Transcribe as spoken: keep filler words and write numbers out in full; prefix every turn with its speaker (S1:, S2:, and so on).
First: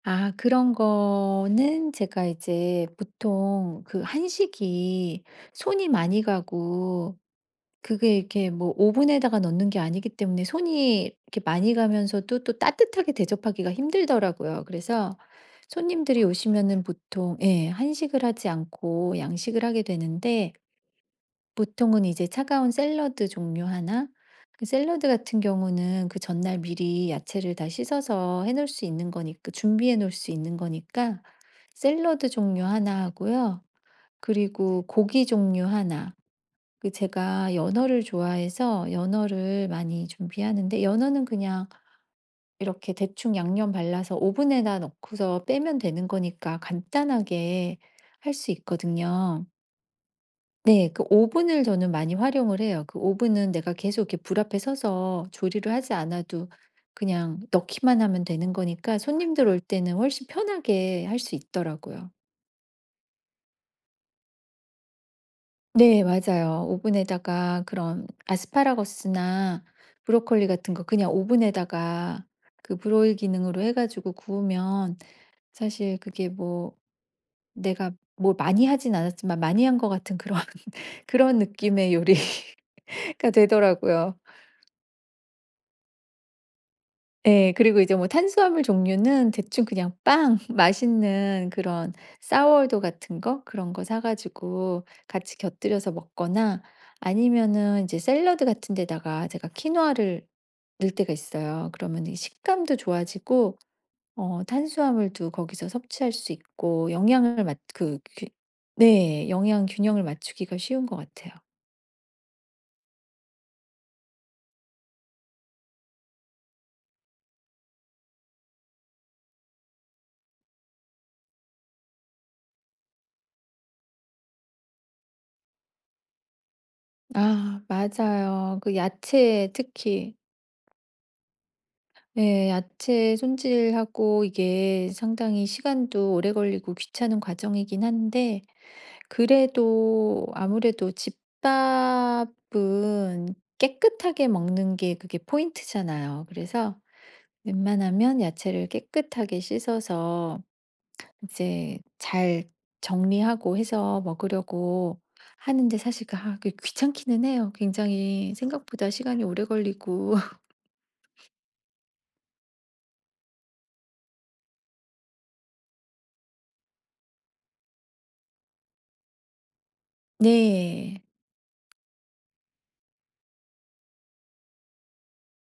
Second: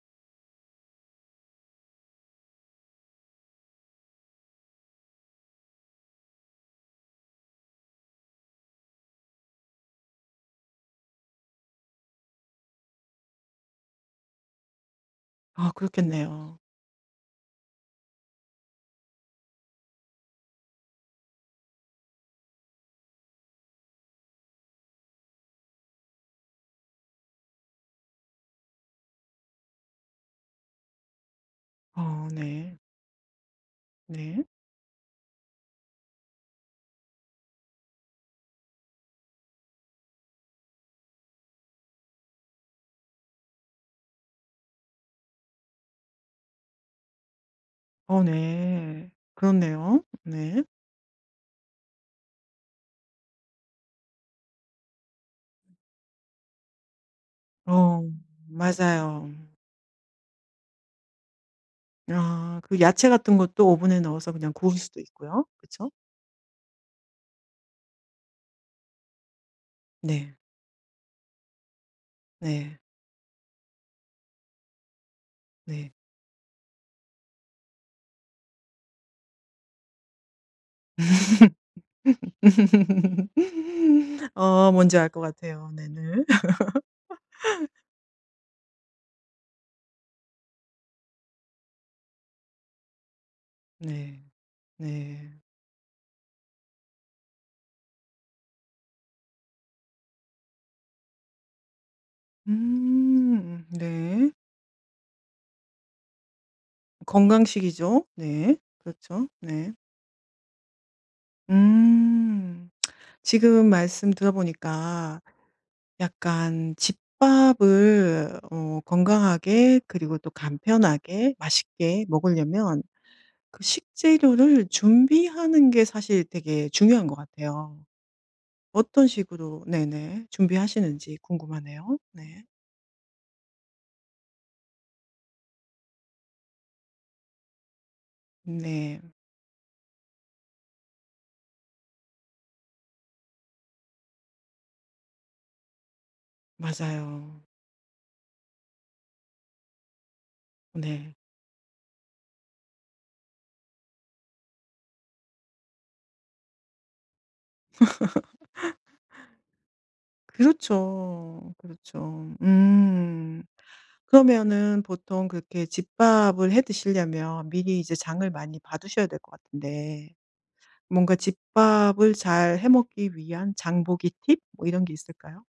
S1: 아 그런 거는 제가 이제 보통 그 한식이 손이 많이 가고 그게 이렇게 뭐 오븐에다가 넣는 게 아니기 때문에 손이 이렇게 많이 가면서도 또 따뜻하게 대접하기가 힘들더라고요. 그래서
S2: 아
S1: 손님들이
S2: 그렇겠네요.
S1: 오시면은 보통 예. 한식을 하지 않고 양식을 하게 되는데 보통은 이제 차가운 샐러드 종류 하나 그 샐러드 같은 경우는 그 전날 미리 야채를 다 씻어서 해 놓을 수 있는 거니 그 준비해 놓을 수 있는 거니까
S2: 아
S1: 샐러드 종류
S2: 네.
S1: 하나 하고요.
S2: 네.
S1: 그리고 고기 종류 하나. 그 제가 연어를 좋아해서 연어를 많이 준비하는데 연어는 그냥 이렇게 대충 양념 발라서 오븐에다 넣고서 빼면 되는 거니까 간단하게
S2: 어
S1: 할 수
S2: 네.
S1: 있거든요.
S2: 그렇네요. 네.
S1: 네. 그 오븐을 저는 많이 활용을 해요. 그 오븐은 내가 계속 이렇게 불 앞에 서서 조리를 하지 않아도 그냥 넣기만
S2: 어
S1: 하면 되는 거니까
S2: 맞아요.
S1: 손님들 올 때는 훨씬 편하게 할 수 있더라고요.
S2: 아 그 야채 같은 것도 오븐에 넣어서 그냥 구울 수도 있고요. 그쵸?
S1: 네. 맞아요. 오븐에다가 그런 아스파라거스나
S2: 네.
S1: 브로콜리 같은 거 그냥 오븐에다가 그
S2: 네.
S1: Broil 기능으로 해가지고 구우면
S2: 네.
S1: 사실 그게 뭐 내가 뭐 많이 하지 않았지만 많이 한 것 같은 그런 그런 느낌의 요리가 되더라고요.
S2: 어 뭔지 알 것 같아요. 네네.
S1: 예. 그리고 이제 뭐 탄수화물 종류는 대충 그냥 빵. 맛있는 그런 Sour dough 같은 거 그런 거
S2: 네.
S1: 사가지고 같이
S2: 네.
S1: 곁들여서 먹거나 아니면은 이제 샐러드 같은 데다가 제가 퀴노아를 넣을 때가 있어요. 그러면 이 식감도 좋아지고
S2: 음 네.
S1: 어 탄수화물도 거기서 섭취할 수 있고 영양을 맞 그
S2: 건강식이죠.
S1: 규
S2: 네. 그렇죠.
S1: 네. 영양
S2: 네.
S1: 균형을 맞추기가 쉬운 것 같아요.
S2: 음 지금 말씀 들어보니까 약간 집밥을 어 건강하게 그리고 또 간편하게 맛있게 먹으려면 그 식재료를 준비하는 게 사실 되게 중요한 것
S1: 아
S2: 같아요.
S1: 맞아요. 그
S2: 어떤
S1: 야채
S2: 식으로
S1: 특히
S2: 네네. 준비하시는지 궁금하네요. 네.
S1: 네. 야채 손질하고 이게 상당히 시간도 오래 걸리고 귀찮은 과정이기는 한데
S2: 네.
S1: 그래도 아무래도 집밥은 깨끗하게 먹는 게 그게 포인트잖아요. 그래서
S2: 맞아요.
S1: 웬만하면 야채를 깨끗하게 씻어서
S2: 네.
S1: 이제 잘 정리하고 해서 먹으려고 하는데 사실 그 아 그게 귀찮기는 해요. 굉장히 생각보다 시간이 오래 걸리고.
S2: 그렇죠. 그렇죠. 음. 그러면은 보통 그렇게 집밥을 해 드시려면 미리 이제 장을 많이 봐두셔야 될 것 같은데
S1: 네.
S2: 뭔가 집밥을 잘해 먹기 위한 장보기 팁? 뭐 이런 게 있을까요?